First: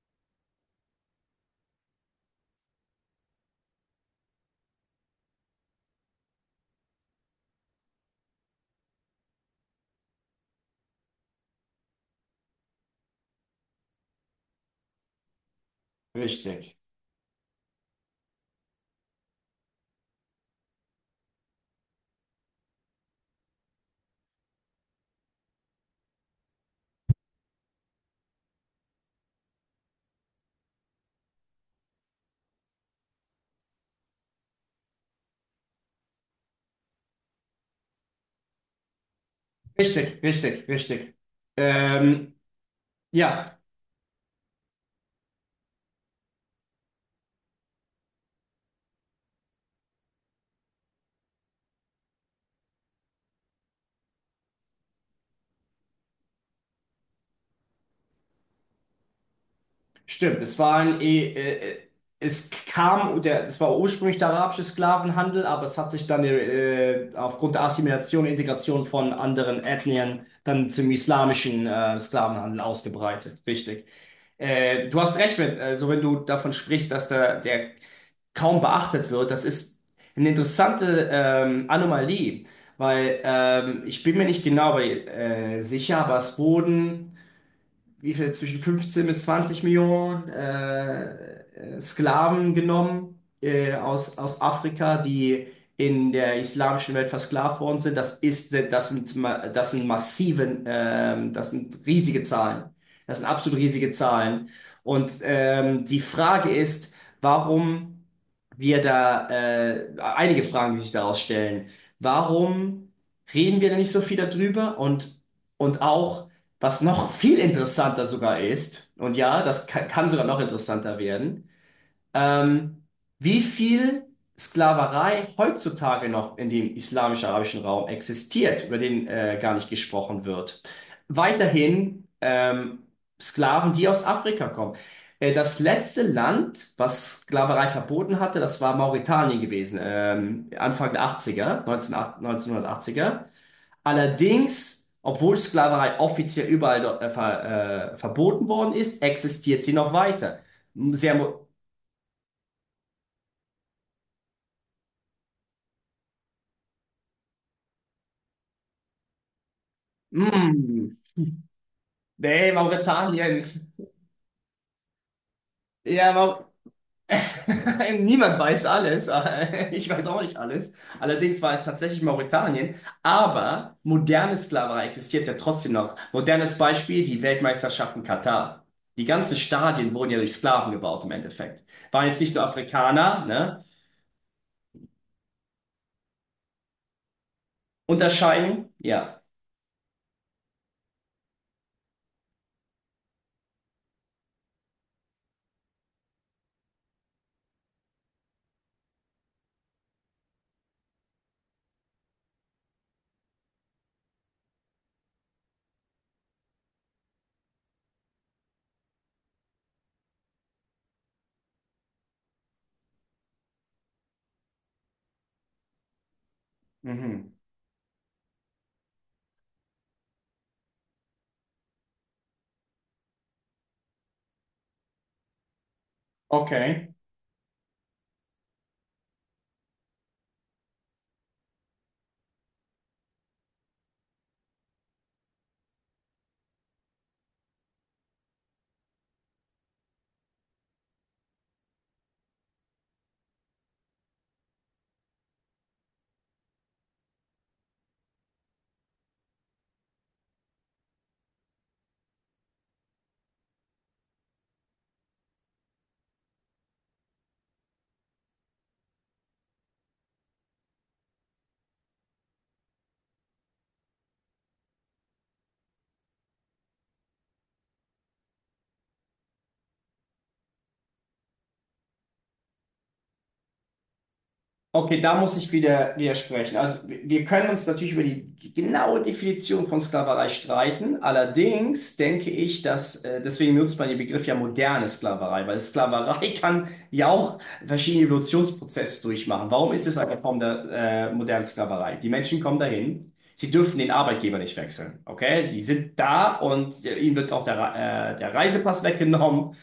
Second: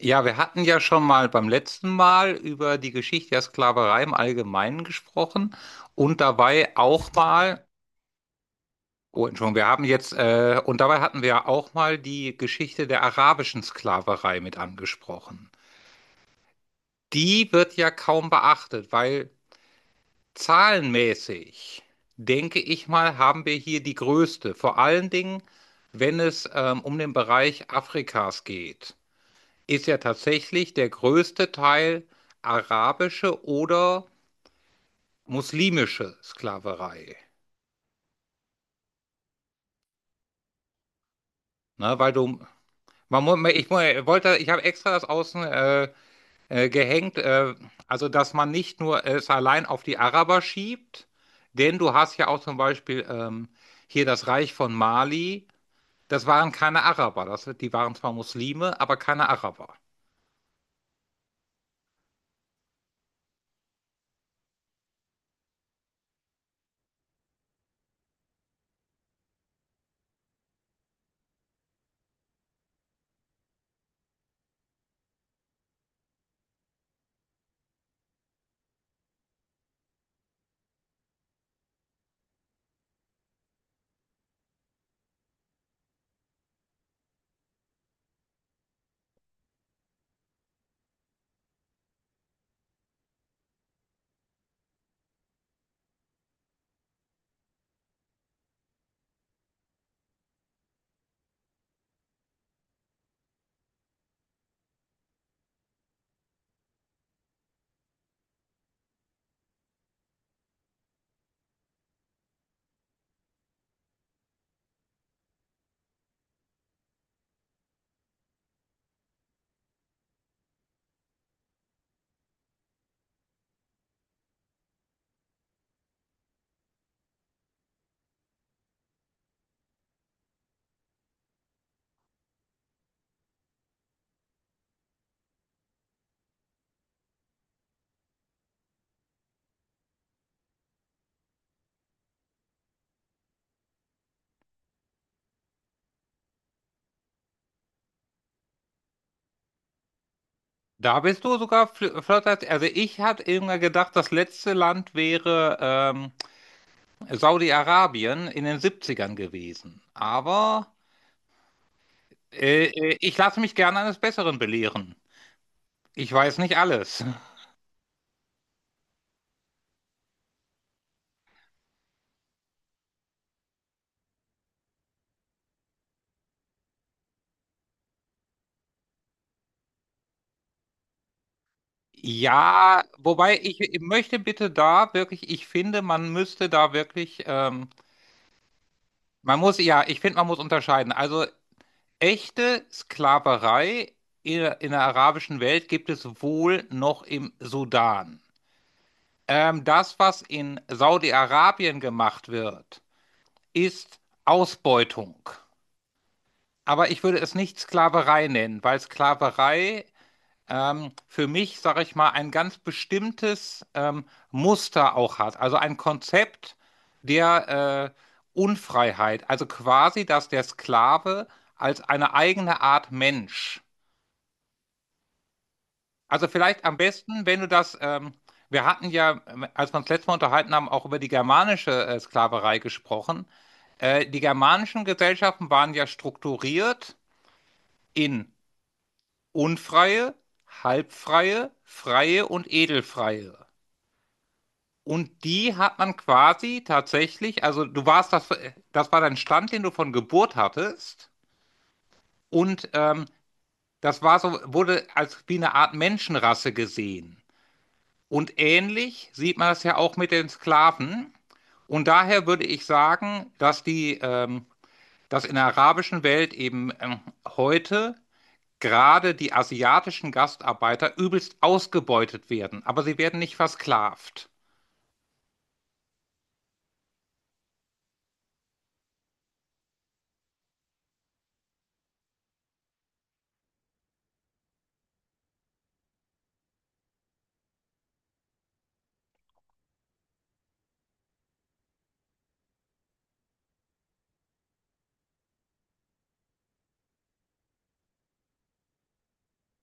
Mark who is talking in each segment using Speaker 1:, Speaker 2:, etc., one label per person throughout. Speaker 1: Ja, wir hatten ja schon mal beim letzten Mal über die Geschichte der Sklaverei im Allgemeinen gesprochen und dabei auch mal, oh Entschuldigung, und dabei hatten wir auch mal die Geschichte der arabischen Sklaverei mit angesprochen.
Speaker 2: Richtig,
Speaker 1: Die wird ja kaum beachtet, weil zahlenmäßig, denke ich mal, haben wir hier die größte, vor allen Dingen, wenn es um den Bereich Afrikas geht. Ist ja tatsächlich der größte Teil arabische oder muslimische Sklaverei.
Speaker 2: richtig.
Speaker 1: Ne, weil
Speaker 2: Ähm,
Speaker 1: du, man, mu-
Speaker 2: ja,
Speaker 1: ich mu- wollte, ich habe extra das außen gehängt, also dass man nicht nur es allein auf die Araber schiebt, denn du hast ja auch zum Beispiel, hier, das Reich von Mali, das waren keine Araber, die waren zwar Muslime, aber keine Araber.
Speaker 2: Stimmt, es war äh, es war ursprünglich der arabische Sklavenhandel, aber es hat sich dann aufgrund der Assimilation und Integration von anderen Ethnien dann zum islamischen Sklavenhandel ausgebreitet. Richtig. Du hast recht mit, also wenn du davon sprichst, dass der kaum beachtet wird, das ist eine interessante Anomalie, weil ich bin mir nicht genau sicher, aber es wurden wie viel, zwischen 15 bis 20 Millionen Sklaven genommen aus Afrika, die in der islamischen Welt versklavt worden sind. Das sind massiven, das sind riesige Zahlen. Das sind absolut riesige Zahlen. Und die Frage ist, warum einige Fragen, die sich daraus stellen. Warum reden wir da nicht so viel darüber? Und auch, was noch viel interessanter sogar ist, und ja, das kann sogar noch interessanter werden, ähm, wie viel Sklaverei heutzutage noch in dem islamisch-arabischen Raum existiert, über den gar nicht gesprochen wird. Weiterhin Sklaven, die aus Afrika kommen. Das letzte Land, was Sklaverei verboten hatte, das war Mauretanien gewesen, Anfang der Achtziger, er 1980. Allerdings, obwohl Sklaverei offiziell überall dort verboten worden ist, existiert sie noch weiter.
Speaker 1: Da
Speaker 2: Sehr
Speaker 1: bist du
Speaker 2: mo
Speaker 1: sogar flotter. Also ich hatte immer gedacht, das letzte Land wäre Saudi-Arabien in den Siebzigern gewesen. Aber
Speaker 2: Mm. Nee,
Speaker 1: ich lasse
Speaker 2: Mauretanien.
Speaker 1: mich gerne eines Besseren belehren. Ich
Speaker 2: Ja,
Speaker 1: weiß
Speaker 2: Mau
Speaker 1: nicht alles.
Speaker 2: Niemand weiß alles. Ich weiß auch nicht alles. Allerdings war es tatsächlich Mauretanien. Aber moderne Sklaverei existiert ja trotzdem noch. Modernes Beispiel, die Weltmeisterschaften Katar. Die ganzen Stadien wurden ja durch Sklaven gebaut im Endeffekt. Waren jetzt nicht nur
Speaker 1: Ja,
Speaker 2: Afrikaner,
Speaker 1: wobei
Speaker 2: ne?
Speaker 1: ich möchte bitte da wirklich, ich finde, man müsste da wirklich,
Speaker 2: Unterscheidung, ja.
Speaker 1: ja, ich finde, man muss unterscheiden. Also echte Sklaverei in der arabischen Welt gibt es wohl noch im Sudan. Das, was in Saudi-Arabien gemacht wird, ist Ausbeutung. Aber ich würde es nicht Sklaverei nennen, weil Sklaverei für mich, sage ich mal, ein ganz bestimmtes Muster auch hat. Also ein Konzept
Speaker 2: Mhm.
Speaker 1: der Unfreiheit. Also quasi, dass der Sklave als eine eigene Art Mensch. Also vielleicht am
Speaker 2: Okay.
Speaker 1: besten, wenn du das, wir hatten ja, als wir uns letztes Mal unterhalten haben, auch über die germanische Sklaverei gesprochen. Die germanischen Gesellschaften waren ja strukturiert in unfreie, halbfreie, freie und edelfreie. Und die hat man quasi tatsächlich, also du warst das, das war dein Stand, den du von Geburt hattest. Und das war so, wurde als wie eine Art Menschenrasse gesehen. Und ähnlich sieht man das ja auch mit den Sklaven. Und daher würde ich sagen, dass in der arabischen Welt eben heute gerade die asiatischen Gastarbeiter übelst ausgebeutet werden, aber sie werden nicht versklavt.
Speaker 2: Okay, da muss ich wieder widersprechen. Also wir können uns natürlich über die genaue Definition von Sklaverei streiten. Allerdings denke ich, dass, deswegen benutzt man den Begriff ja moderne Sklaverei, weil Sklaverei kann ja auch verschiedene Evolutionsprozesse durchmachen. Warum ist es eine Form der modernen Sklaverei? Die Menschen kommen dahin, sie dürfen den Arbeitgeber nicht wechseln. Okay, die sind da und ihnen wird auch der Reisepass weggenommen.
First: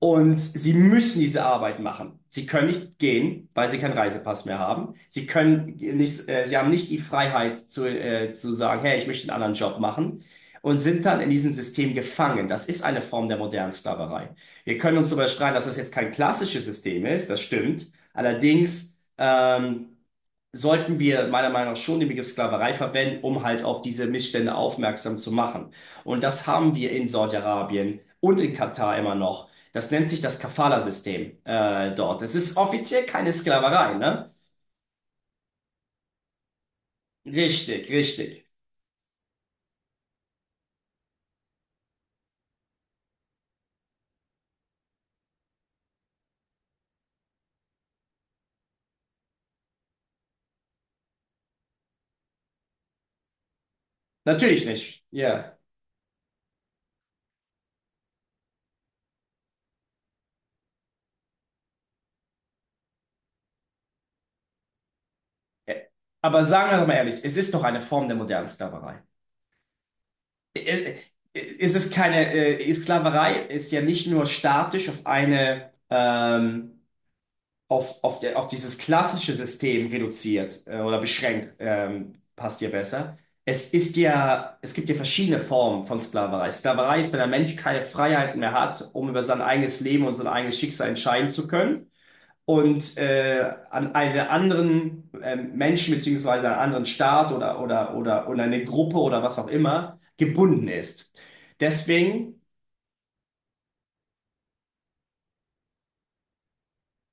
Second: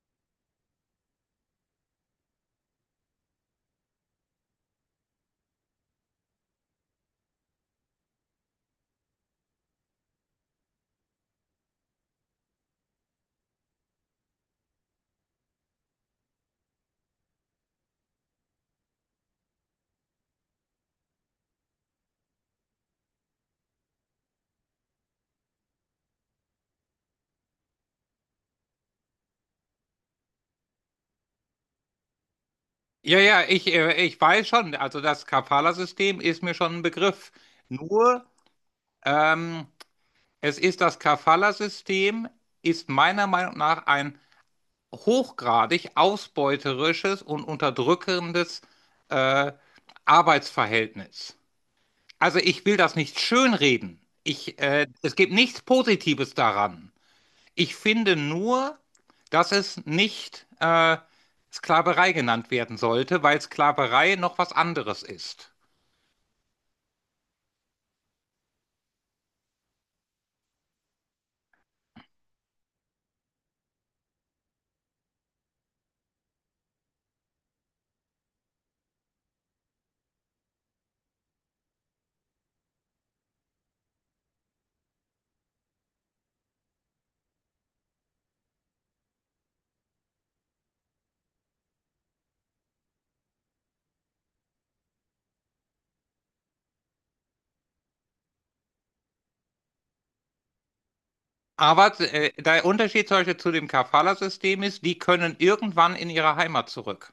Speaker 2: Und sie müssen diese Arbeit machen. Sie können nicht gehen, weil sie keinen Reisepass mehr haben. Sie können nicht, sie haben nicht die Freiheit zu sagen, hey, ich möchte einen anderen Job machen und sind dann in diesem System gefangen. Das ist eine Form der modernen Sklaverei. Wir können uns darüber streiten, dass das jetzt kein klassisches System ist, das stimmt. Allerdings, sollten wir meiner Meinung nach schon den Begriff Sklaverei verwenden, um halt auf diese Missstände aufmerksam zu machen. Und das haben wir in Saudi-Arabien und in Katar immer noch. Das nennt sich das Kafala-System dort. Es ist offiziell
Speaker 1: Ja,
Speaker 2: keine
Speaker 1: ja,
Speaker 2: Sklaverei,
Speaker 1: ich
Speaker 2: ne?
Speaker 1: weiß schon, also das Kafala-System ist mir schon ein Begriff.
Speaker 2: Richtig,
Speaker 1: Nur,
Speaker 2: richtig.
Speaker 1: ähm, es ist, das Kafala-System ist meiner Meinung nach ein hochgradig ausbeuterisches und unterdrückendes äh, Arbeitsverhältnis. Also ich will das nicht schönreden.
Speaker 2: Natürlich nicht.
Speaker 1: Es gibt
Speaker 2: Ja.
Speaker 1: nichts Positives daran. Ich finde nur, dass es nicht Sklaverei genannt werden sollte, weil Sklaverei noch was anderes ist.
Speaker 2: Äh, Aber sagen wir doch mal ehrlich, es ist doch eine Form der modernen Sklaverei. Äh, äh, Es ist keine, Sklaverei ist ja nicht nur statisch auf eine, auf, der, auf dieses klassische System reduziert oder beschränkt, passt dir besser. Es gibt ja verschiedene Formen von Sklaverei. Sklaverei ist, wenn der Mensch keine Freiheiten mehr hat, um über sein eigenes Leben und sein eigenes Schicksal entscheiden zu können und an einen anderen Menschen beziehungsweise einen anderen Staat oder eine Gruppe oder was auch immer gebunden ist.
Speaker 1: Aber
Speaker 2: Deswegen
Speaker 1: der Unterschied zum Beispiel zu dem Kafala-System ist, die können irgendwann in ihre Heimat zurück.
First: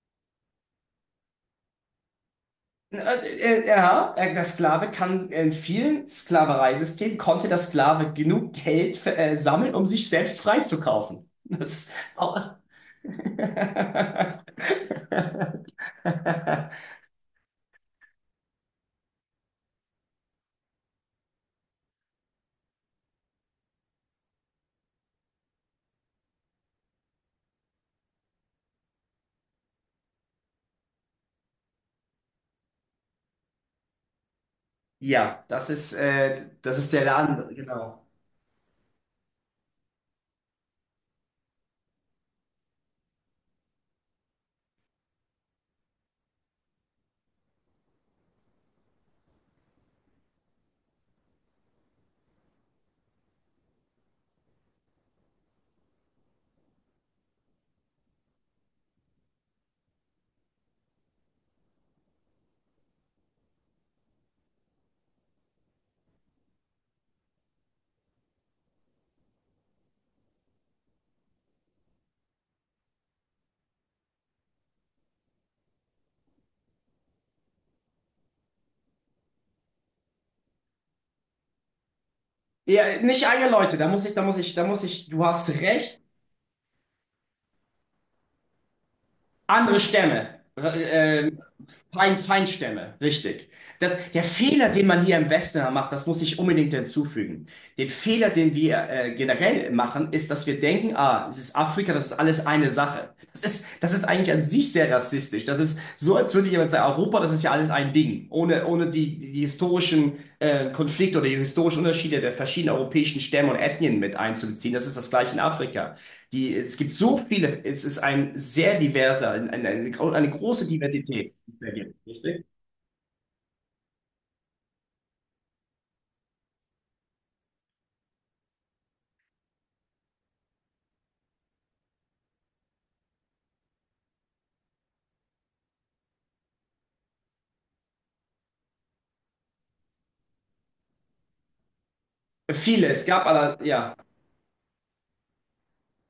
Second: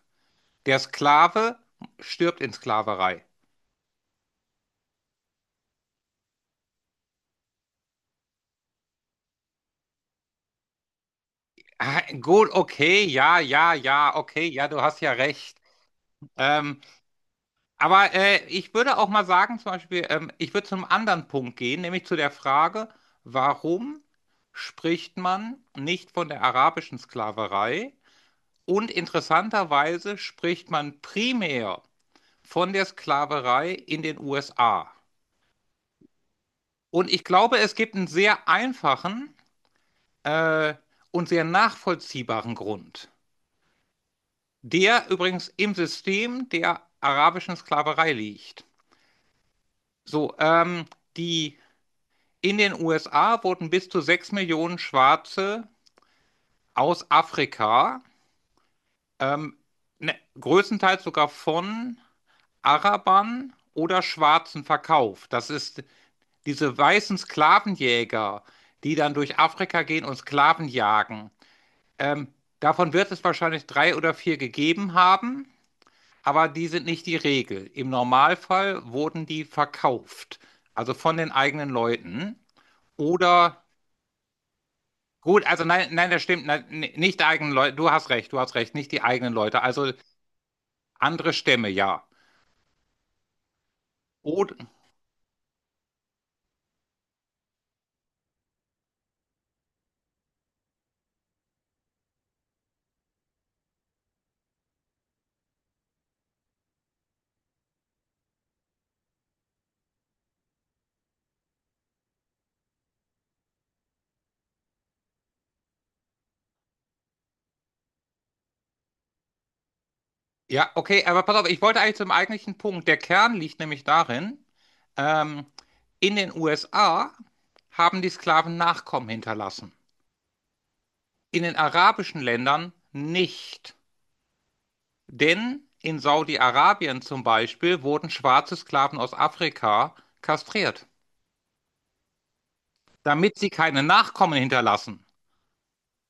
Speaker 1: Der Sklave stirbt in
Speaker 2: Äh,
Speaker 1: Sklaverei.
Speaker 2: ja, der Sklave kann in vielen Sklavereisystemen konnte der Sklave genug Geld sammeln, um sich selbst freizukaufen. Das ist
Speaker 1: Ah, gut,
Speaker 2: auch-
Speaker 1: okay, ja, ja, ja, okay, ja, du hast ja recht. Ähm, Aber ich würde auch mal sagen, zum Beispiel, ich würde zum anderen Punkt gehen, nämlich zu der Frage, warum spricht man nicht von der arabischen Sklaverei? Und interessanterweise spricht man primär von der Sklaverei in den USA.
Speaker 2: Ja, das ist
Speaker 1: Und
Speaker 2: der
Speaker 1: ich
Speaker 2: andere,
Speaker 1: glaube, es gibt
Speaker 2: genau.
Speaker 1: einen sehr einfachen äh, und sehr nachvollziehbaren Grund, der übrigens im System der arabischen Sklaverei liegt. So, die In den USA wurden bis zu 6 Millionen Schwarze aus Afrika, ähm, ne, größtenteils sogar von Arabern oder Schwarzen verkauft. Das ist, diese weißen Sklavenjäger, die dann durch Afrika gehen und Sklaven jagen. Ähm, Davon wird es wahrscheinlich drei oder vier gegeben haben, aber die sind nicht die Regel. Im Normalfall wurden die verkauft, also von den eigenen Leuten
Speaker 2: Ja, nicht alle
Speaker 1: oder.
Speaker 2: Leute, da muss ich, du
Speaker 1: Gut,
Speaker 2: hast
Speaker 1: also nein,
Speaker 2: recht.
Speaker 1: nein, das stimmt. Nein, nicht die eigenen Leute, du hast recht, nicht die eigenen Leute.
Speaker 2: Andere
Speaker 1: Also
Speaker 2: Stämme, äh,
Speaker 1: andere Stämme, ja.
Speaker 2: Feind, Feindstämme, richtig. Das, der
Speaker 1: Oder,
Speaker 2: Fehler, den man hier im Westen macht, das muss ich unbedingt hinzufügen. Den Fehler, den wir generell machen, ist, dass wir denken, ah, es ist Afrika, das ist alles eine Sache. Das ist eigentlich an sich sehr rassistisch. Das ist so, als würde jemand sagen, Europa, das ist ja alles ein Ding, ohne, ohne die historischen Konflikte oder die historischen Unterschiede der verschiedenen europäischen Stämme und Ethnien mit einzubeziehen. Das ist das gleiche in Afrika. Die, es gibt so viele, es ist ein sehr diverser, eine große
Speaker 1: ja, okay, aber
Speaker 2: Diversität,
Speaker 1: pass auf,
Speaker 2: die
Speaker 1: ich wollte eigentlich
Speaker 2: es
Speaker 1: zum
Speaker 2: richtig?
Speaker 1: eigentlichen Punkt. Der Kern liegt nämlich darin, ähm, in den USA haben die Sklaven Nachkommen hinterlassen. In den arabischen Ländern nicht. Denn in Saudi-Arabien zum Beispiel wurden schwarze Sklaven aus Afrika kastriert,
Speaker 2: Viele, es gab
Speaker 1: damit sie
Speaker 2: aber,
Speaker 1: keine
Speaker 2: ja,
Speaker 1: Nachkommen hinterlassen.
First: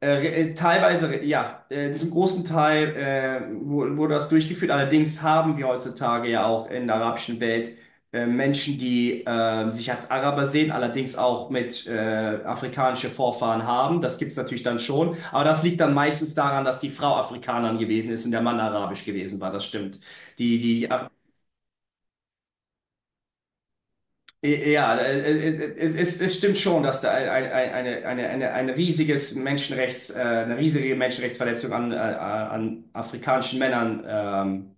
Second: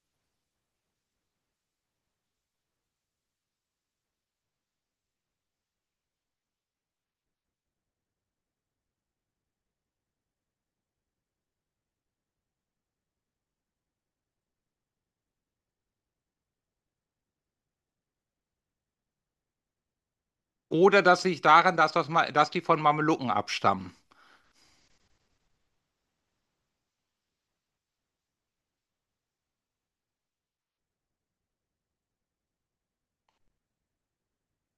Speaker 2: äh, teilweise, ja, zum großen Teil wurde das durchgeführt. Allerdings haben wir heutzutage ja auch in der arabischen Welt Menschen, die sich als Araber sehen, allerdings auch mit afrikanische Vorfahren haben. Das gibt es natürlich dann schon. Aber das liegt dann meistens daran, dass die Frau Afrikanerin gewesen ist und der Mann arabisch gewesen war. Das stimmt. Die, die
Speaker 1: Oder das liegt daran, dass die von Mamelucken abstammen.
Speaker 2: Ja, es stimmt schon, dass da ein riesiges eine riesige Menschenrechtsverletzung an afrikanischen Männern, ähm,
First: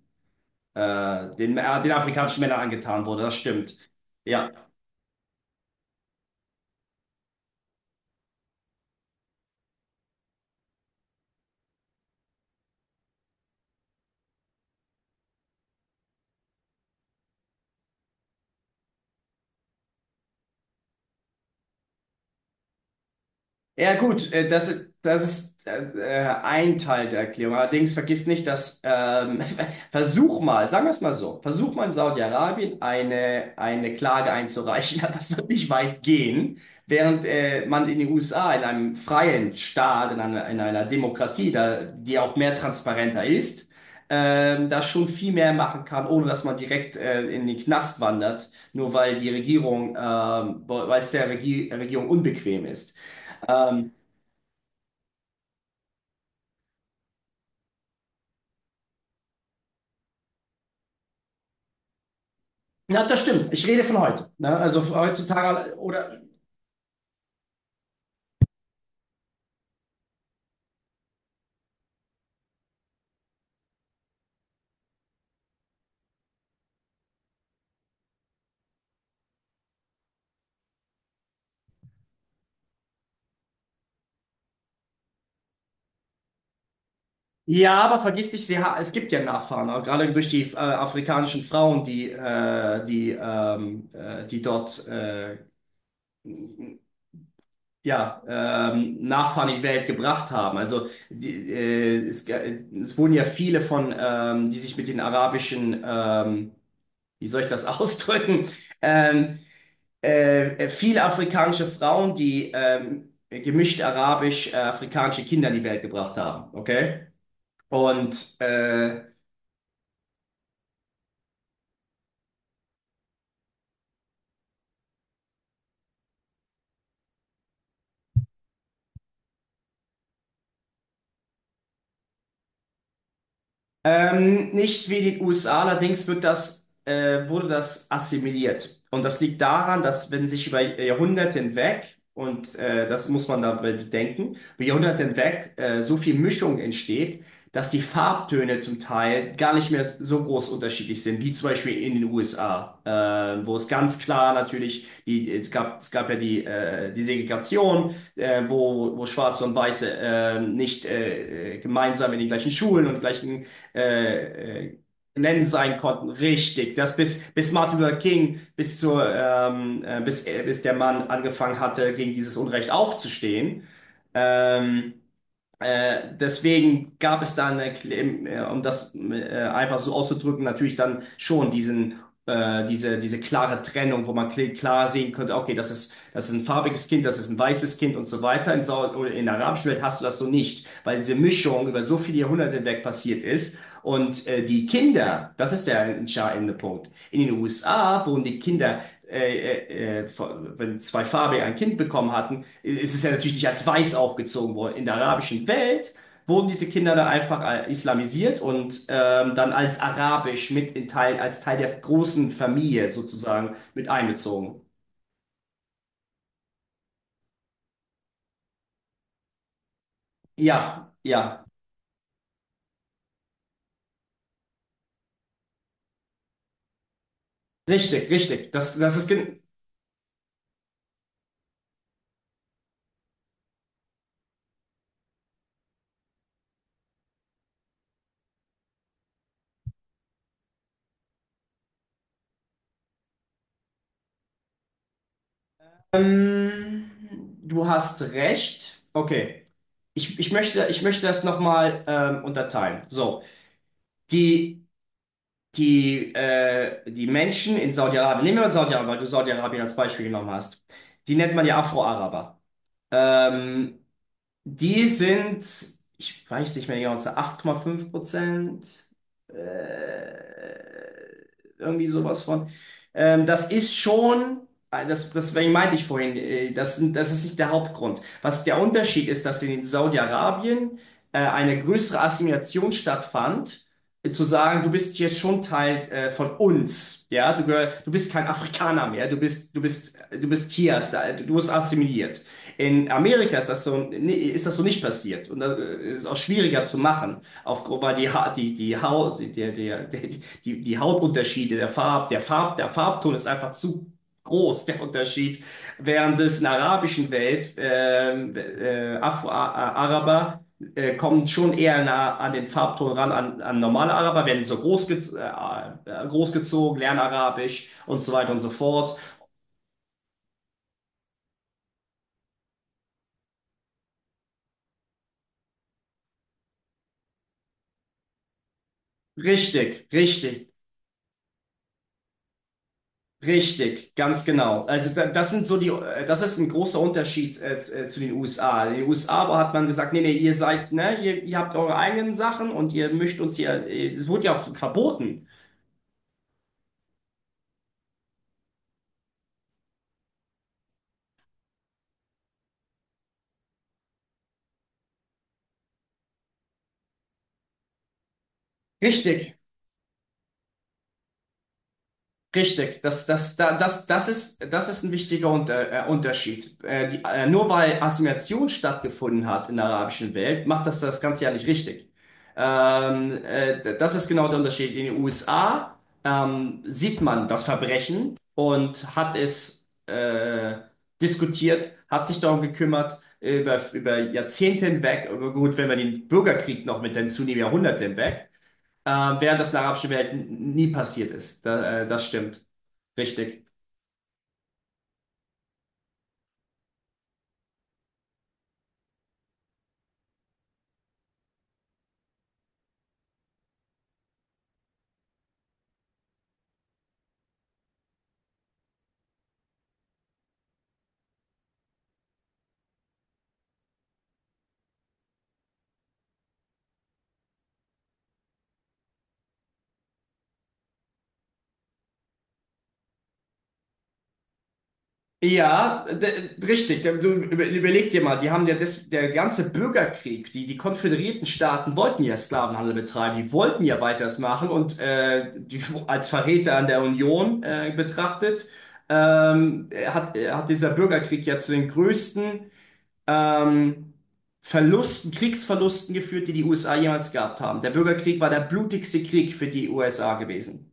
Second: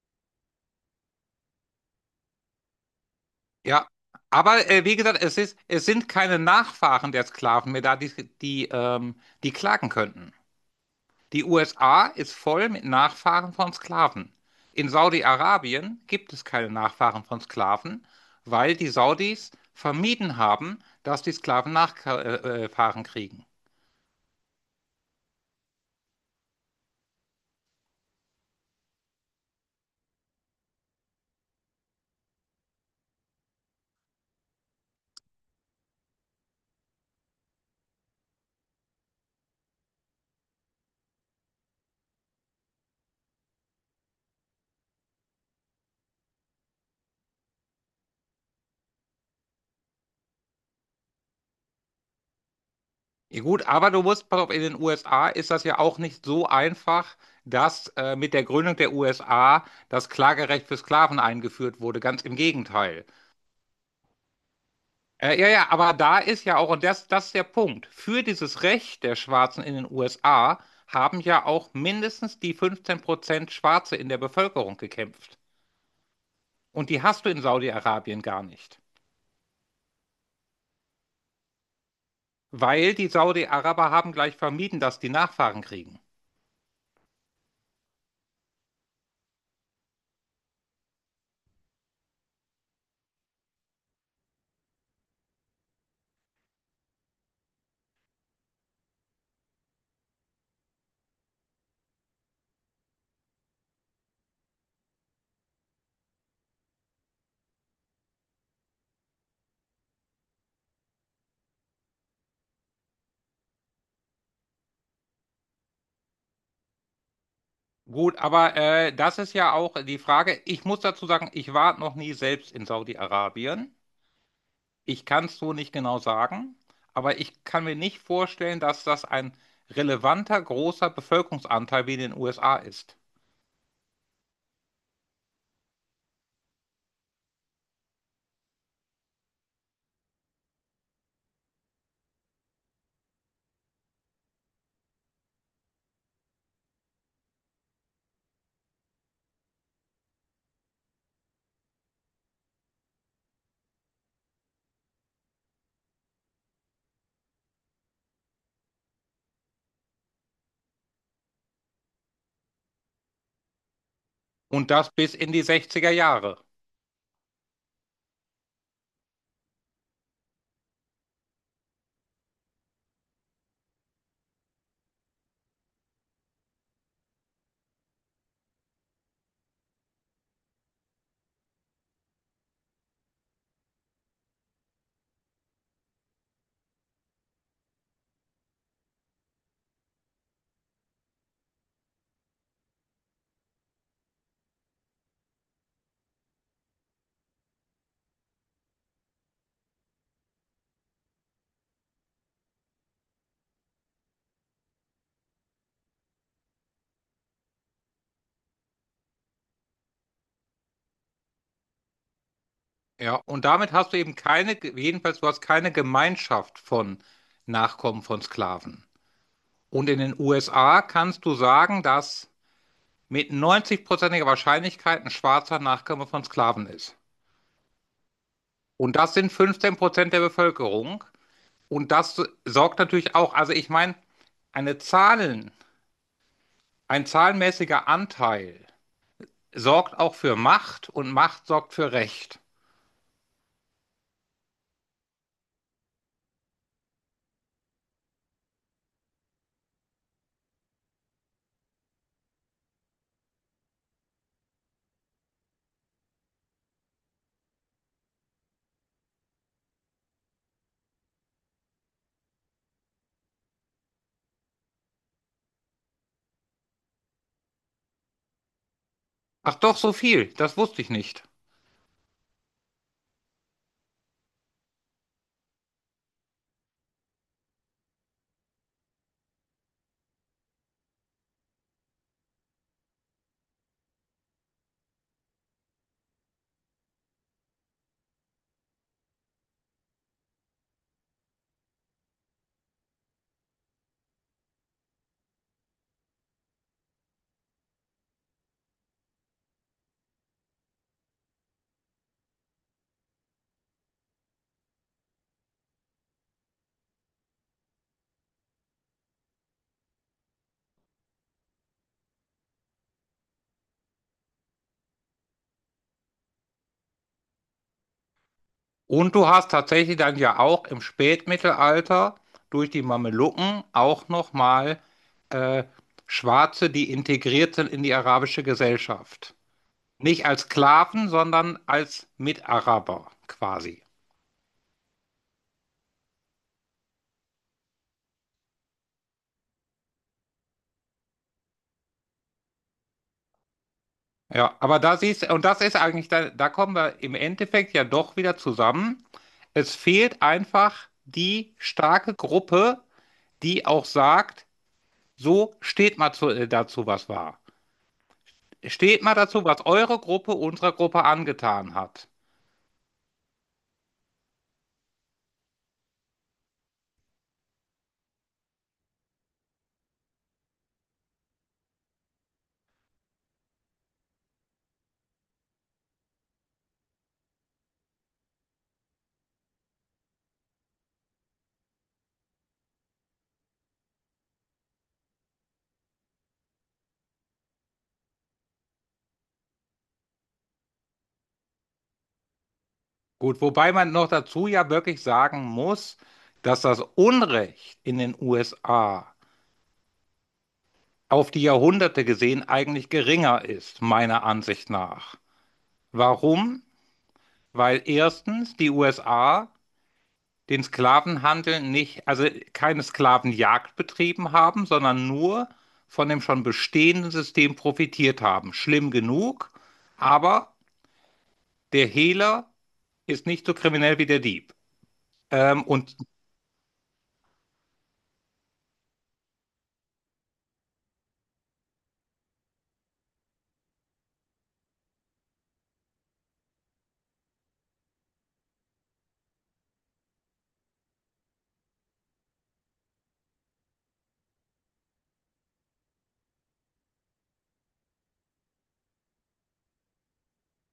Speaker 2: äh, den, äh, den afrikanischen Männern angetan wurde. Das stimmt.
Speaker 1: Ja.
Speaker 2: Ja.
Speaker 1: Aber wie gesagt, es ist, es sind keine Nachfahren der Sklaven mehr da, die klagen könnten. Die USA ist voll mit Nachfahren von Sklaven. In Saudi-Arabien gibt es keine Nachfahren von Sklaven, weil die Saudis vermieden haben, dass die Sklaven Nachfahren kriegen.
Speaker 2: Ja, gut, das ist ein Teil der Erklärung. Allerdings vergiss nicht, dass versuch mal, sagen wir es mal so, versuch mal in Saudi-Arabien eine Klage einzureichen. Ja, das wird nicht weit gehen, während man in den USA, in einem freien Staat, in einer Demokratie, da, die auch mehr transparenter ist, da schon viel mehr machen kann, ohne dass man direkt in den Knast wandert, nur weil die Regierung, weil es der Regierung unbequem ist.
Speaker 1: Ja, gut, aber
Speaker 2: Ähm,
Speaker 1: du musst, pass auf, in den USA ist das ja auch nicht so einfach, dass mit der Gründung der USA das Klagerecht für Sklaven eingeführt wurde. Ganz im
Speaker 2: Ja,
Speaker 1: Gegenteil.
Speaker 2: das stimmt. Ich rede von heute. Ne? Also
Speaker 1: Ja, ja,
Speaker 2: heutzutage
Speaker 1: aber da
Speaker 2: oder
Speaker 1: ist ja auch, und das, das ist der Punkt, für dieses Recht der Schwarzen in den USA haben ja auch mindestens die 15% Schwarze in der Bevölkerung gekämpft. Und die hast du in Saudi-Arabien gar nicht, weil die Saudi-Araber haben gleich vermieden, dass die Nachfahren kriegen.
Speaker 2: ja, aber vergiss nicht, sie ha es gibt ja Nachfahren, auch gerade durch die afrikanischen Frauen, die dort ja Nachfahren in die Welt gebracht haben. Also es wurden ja viele von die sich mit den arabischen wie soll ich das ausdrücken? Ähm, Viele afrikanische Frauen, die gemischt arabisch-afrikanische Kinder in die Welt gebracht haben. Okay?
Speaker 1: Gut,
Speaker 2: Und
Speaker 1: aber das ist ja auch die Frage. Ich muss dazu sagen, ich war noch nie selbst in Saudi-Arabien. Ich kann es so nicht genau sagen, aber ich kann mir nicht vorstellen, dass das ein relevanter, großer Bevölkerungsanteil wie in den USA ist.
Speaker 2: Nicht wie die USA, allerdings wird wurde das assimiliert. Und das liegt daran, dass wenn sich über Jahrhunderte hinweg, und das muss man dabei bedenken, über Jahrhunderte hinweg so viel Mischung entsteht, dass die Farbtöne zum Teil gar nicht mehr so groß unterschiedlich sind, wie zum Beispiel in den USA, wo es ganz klar natürlich, die, es gab ja die, die Segregation, wo Schwarze und Weiße nicht gemeinsam in den gleichen Schulen und gleichen äh,
Speaker 1: Und
Speaker 2: äh,
Speaker 1: das bis in die
Speaker 2: nennen sein
Speaker 1: sechziger
Speaker 2: konnten.
Speaker 1: Jahre.
Speaker 2: Richtig. Das bis Martin Luther King, bis der Mann angefangen hatte, gegen dieses Unrecht aufzustehen. Ähm, Deswegen gab es dann, um das einfach so auszudrücken, natürlich dann schon diese klare Trennung, wo man klar sehen konnte, okay, das ist ein farbiges Kind, das ist ein weißes Kind und so weiter. Oder in der arabischen Welt hast du das so nicht, weil diese Mischung über so viele Jahrhunderte hinweg passiert ist. Und die Kinder, das ist der entscheidende Punkt. In den USA wurden die Kinder, äh, wenn zwei Farbe ein Kind bekommen hatten, es ist ja natürlich nicht als weiß aufgezogen worden. In der arabischen Welt wurden diese Kinder dann einfach islamisiert und dann als arabisch als Teil der großen Familie
Speaker 1: Ja, und
Speaker 2: sozusagen
Speaker 1: damit
Speaker 2: mit
Speaker 1: hast du eben keine,
Speaker 2: einbezogen.
Speaker 1: jedenfalls du hast keine Gemeinschaft von Nachkommen von Sklaven. Und in den USA
Speaker 2: Ja,
Speaker 1: kannst du
Speaker 2: ja,
Speaker 1: sagen, dass mit 90-prozentiger Wahrscheinlichkeit ein schwarzer Nachkomme von Sklaven ist.
Speaker 2: richtig, richtig.
Speaker 1: Und das sind 15% der Bevölkerung. Und das sorgt natürlich auch, also ich meine, eine Zahlen, ein zahlenmäßiger Anteil sorgt auch für Macht und Macht sorgt für Recht.
Speaker 2: Ähm, du hast recht. Okay. Ich möchte das nochmal unterteilen. So, die die, die Menschen in Saudi-Arabien, nehmen wir mal Saudi-Arabien, weil du Saudi-Arabien als Beispiel genommen hast, die nennt man ja Afro-Araber. Ähm, Die sind, ich weiß nicht mehr genau, es sind 8,5%,
Speaker 1: Ach doch, so viel, das wusste ich
Speaker 2: äh,
Speaker 1: nicht.
Speaker 2: irgendwie sowas von. Das ist schon, deswegen meinte ich vorhin, das ist nicht der Hauptgrund. Was der Unterschied ist, dass in Saudi-Arabien eine größere Assimilation stattfand, zu sagen, du bist jetzt schon Teil von uns, ja, du bist kein Afrikaner mehr, du bist hier, da, du wirst assimiliert. In Amerika ist das so, nee, ist das so nicht passiert. Und das ist auch schwieriger zu machen, weil die, ha die, die Haut, die, der, der, der, die, die Hautunterschiede, der Farbton ist einfach zu groß, der Unterschied. Während es in der arabischen Welt, Afro-Araber, kommen schon eher nah an den Farbton ran, an normale Araber, werden so großgezogen, lernen Arabisch und so weiter und so fort.
Speaker 1: Und du hast tatsächlich dann ja auch im Spätmittelalter durch die Mamelucken auch nochmal äh, Schwarze, die integriert sind in die arabische Gesellschaft.
Speaker 2: Richtig,
Speaker 1: Nicht als
Speaker 2: richtig.
Speaker 1: Sklaven, sondern als Mitaraber quasi.
Speaker 2: Richtig, ganz genau. Also das sind so die, das ist ein großer Unterschied zu den USA. In den USA aber hat man gesagt, nee, nee, ihr seid, ne, ihr habt eure eigenen Sachen und ihr mischt uns hier, es wurde ja auch
Speaker 1: Ja, aber da siehst,
Speaker 2: verboten.
Speaker 1: und das ist eigentlich, da kommen wir im Endeffekt ja doch wieder zusammen. Es fehlt einfach die starke Gruppe, die auch sagt, so steht mal zu, dazu, was war. Steht mal
Speaker 2: Richtig.
Speaker 1: dazu, was eure Gruppe unserer Gruppe angetan hat.
Speaker 2: Richtig, das ist ein wichtiger Unterschied. Nur weil Assimilation stattgefunden hat in der arabischen Welt, macht das das Ganze ja nicht richtig. Das ist genau der Unterschied. In den USA sieht man das Verbrechen und hat es diskutiert, hat sich darum gekümmert, über Jahrzehnte hinweg, aber gut, wenn man den Bürgerkrieg noch mit hinzunehmen, Jahrhunderte hinweg äh, während das in der arabischen Welt nie passiert ist. Da, das stimmt.
Speaker 1: Gut,
Speaker 2: Richtig.
Speaker 1: wobei man noch dazu ja wirklich sagen muss, dass das Unrecht in den USA auf die Jahrhunderte gesehen eigentlich geringer ist, meiner Ansicht nach. Warum? Weil erstens die USA den Sklavenhandel nicht, also keine Sklavenjagd betrieben haben, sondern nur von dem schon bestehenden System profitiert haben. Schlimm genug, aber der Hehler ist nicht so kriminell wie der Dieb. Ähm,
Speaker 2: Ja,
Speaker 1: und
Speaker 2: richtig. Du überleg dir mal, die haben ja das, der ganze Bürgerkrieg, die konföderierten Staaten wollten ja Sklavenhandel betreiben, die wollten ja weiters machen und als Verräter an der Union betrachtet, hat dieser Bürgerkrieg ja zu den größten ähm, Kriegsverlusten geführt, die die USA jemals gehabt haben. Der Bürgerkrieg war der blutigste Krieg für die USA gewesen,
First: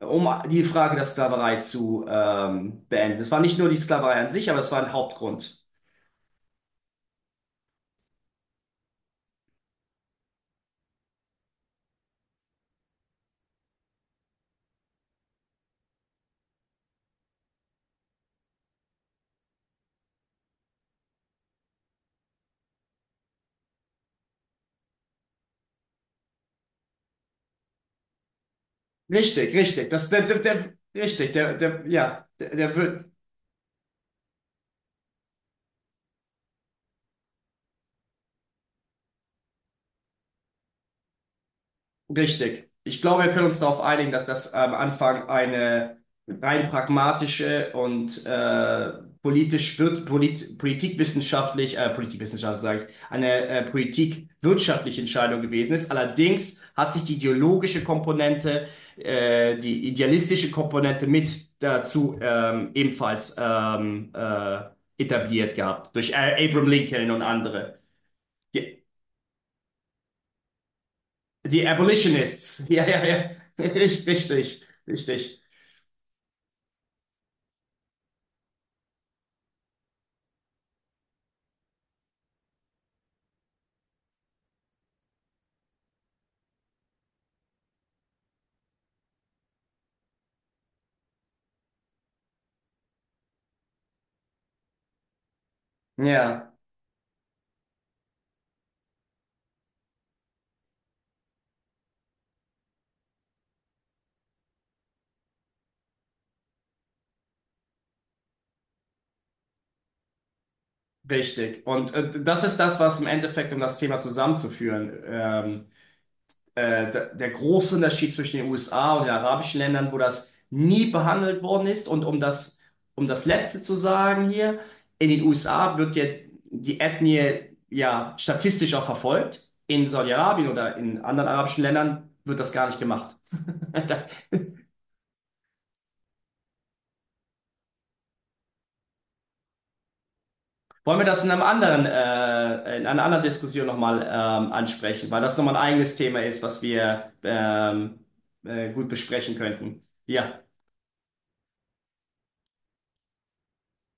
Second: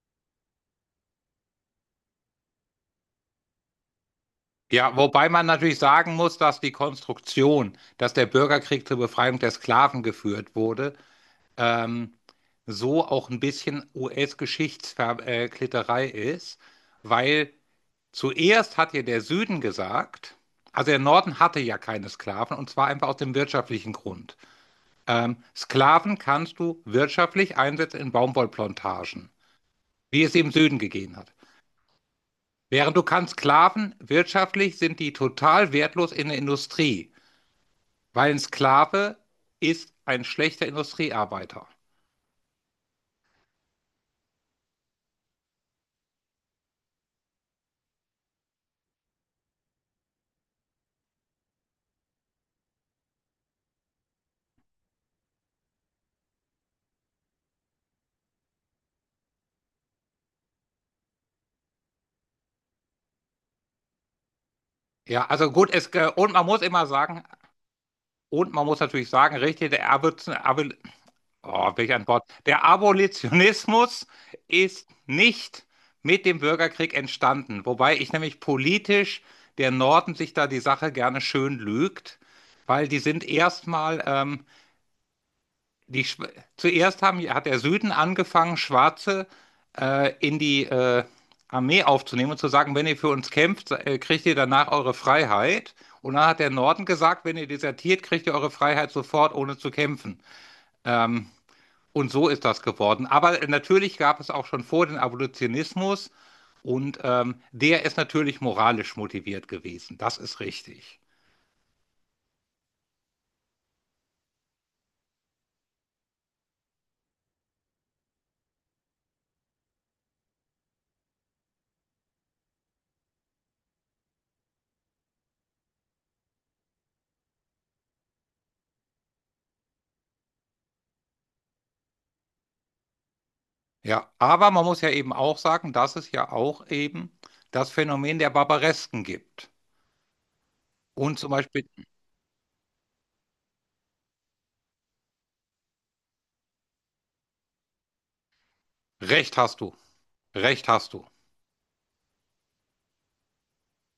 Speaker 2: um die Frage der Sklaverei zu beenden. Es war nicht nur die Sklaverei an sich, aber es war ein
Speaker 1: ja, wobei man
Speaker 2: Hauptgrund.
Speaker 1: natürlich sagen muss, dass die Konstruktion, dass der Bürgerkrieg zur Befreiung der Sklaven geführt wurde, ähm, so auch ein bisschen US-Geschichtsklitterei ist, weil: zuerst hat ja der Süden gesagt, also der Norden hatte ja keine Sklaven, und zwar einfach aus dem wirtschaftlichen Grund. Sklaven kannst du wirtschaftlich einsetzen in Baumwollplantagen,
Speaker 2: Richtig, richtig. Das, der,
Speaker 1: wie es
Speaker 2: der,
Speaker 1: im
Speaker 2: der,
Speaker 1: Süden gegeben
Speaker 2: richtig,
Speaker 1: hat.
Speaker 2: der, der, ja, der,
Speaker 1: Während,
Speaker 2: der,
Speaker 1: du kannst Sklaven, wirtschaftlich sind die total wertlos in der Industrie, weil ein Sklave ist ein schlechter Industriearbeiter.
Speaker 2: Richtig. Ich glaube, wir können uns darauf einigen, dass das am Anfang eine rein pragmatische und politikwissenschaftlich, eine politikwirtschaftliche Entscheidung gewesen ist. Allerdings hat sich die ideologische Komponente, die idealistische Komponente mit dazu ebenfalls
Speaker 1: Ja, also
Speaker 2: etabliert
Speaker 1: gut,
Speaker 2: gehabt durch
Speaker 1: und man muss
Speaker 2: Abraham
Speaker 1: immer
Speaker 2: Lincoln und
Speaker 1: sagen,
Speaker 2: andere.
Speaker 1: und man muss
Speaker 2: Die
Speaker 1: natürlich sagen, richtig,
Speaker 2: Die
Speaker 1: oh, welch ein Wort. Der
Speaker 2: Abolitionists. Ja, ja, ja.
Speaker 1: Abolitionismus
Speaker 2: Richtig, richtig,
Speaker 1: ist
Speaker 2: richtig.
Speaker 1: nicht mit dem Bürgerkrieg entstanden, wobei ich nämlich politisch, der Norden sich da die Sache gerne schön lügt, weil die sind erstmal, die, Schw- zuerst haben, hat der Süden angefangen, Schwarze in die Armee aufzunehmen und zu sagen, wenn ihr für uns kämpft, kriegt ihr danach eure Freiheit. Und dann hat der
Speaker 2: Ja,
Speaker 1: Norden gesagt, wenn ihr desertiert, kriegt ihr eure Freiheit sofort, ohne zu kämpfen. Ähm, und so ist das geworden. Aber natürlich gab es auch schon vor den Abolitionismus, und der ist natürlich moralisch motiviert gewesen. Das ist richtig.
Speaker 2: richtig. Und das ist das, was im Endeffekt, um das Thema zusammenzuführen, der große Unterschied zwischen den USA und den arabischen Ländern, wo das nie behandelt worden ist. Um das Letzte zu sagen hier, in den USA wird ja die Ethnie ja statistisch auch verfolgt. In Saudi-Arabien oder in anderen arabischen Ländern wird das gar nicht gemacht.
Speaker 1: Ja, aber man muss ja eben auch sagen, dass es ja auch eben das Phänomen der Barbaresken gibt.
Speaker 2: Wollen wir
Speaker 1: Und
Speaker 2: das in
Speaker 1: zum
Speaker 2: einem
Speaker 1: Beispiel,
Speaker 2: anderen, in einer anderen Diskussion nochmal ansprechen, weil das nochmal ein eigenes Thema ist, was wir gut besprechen
Speaker 1: Recht hast du,
Speaker 2: könnten. Ja.
Speaker 1: Recht hast du.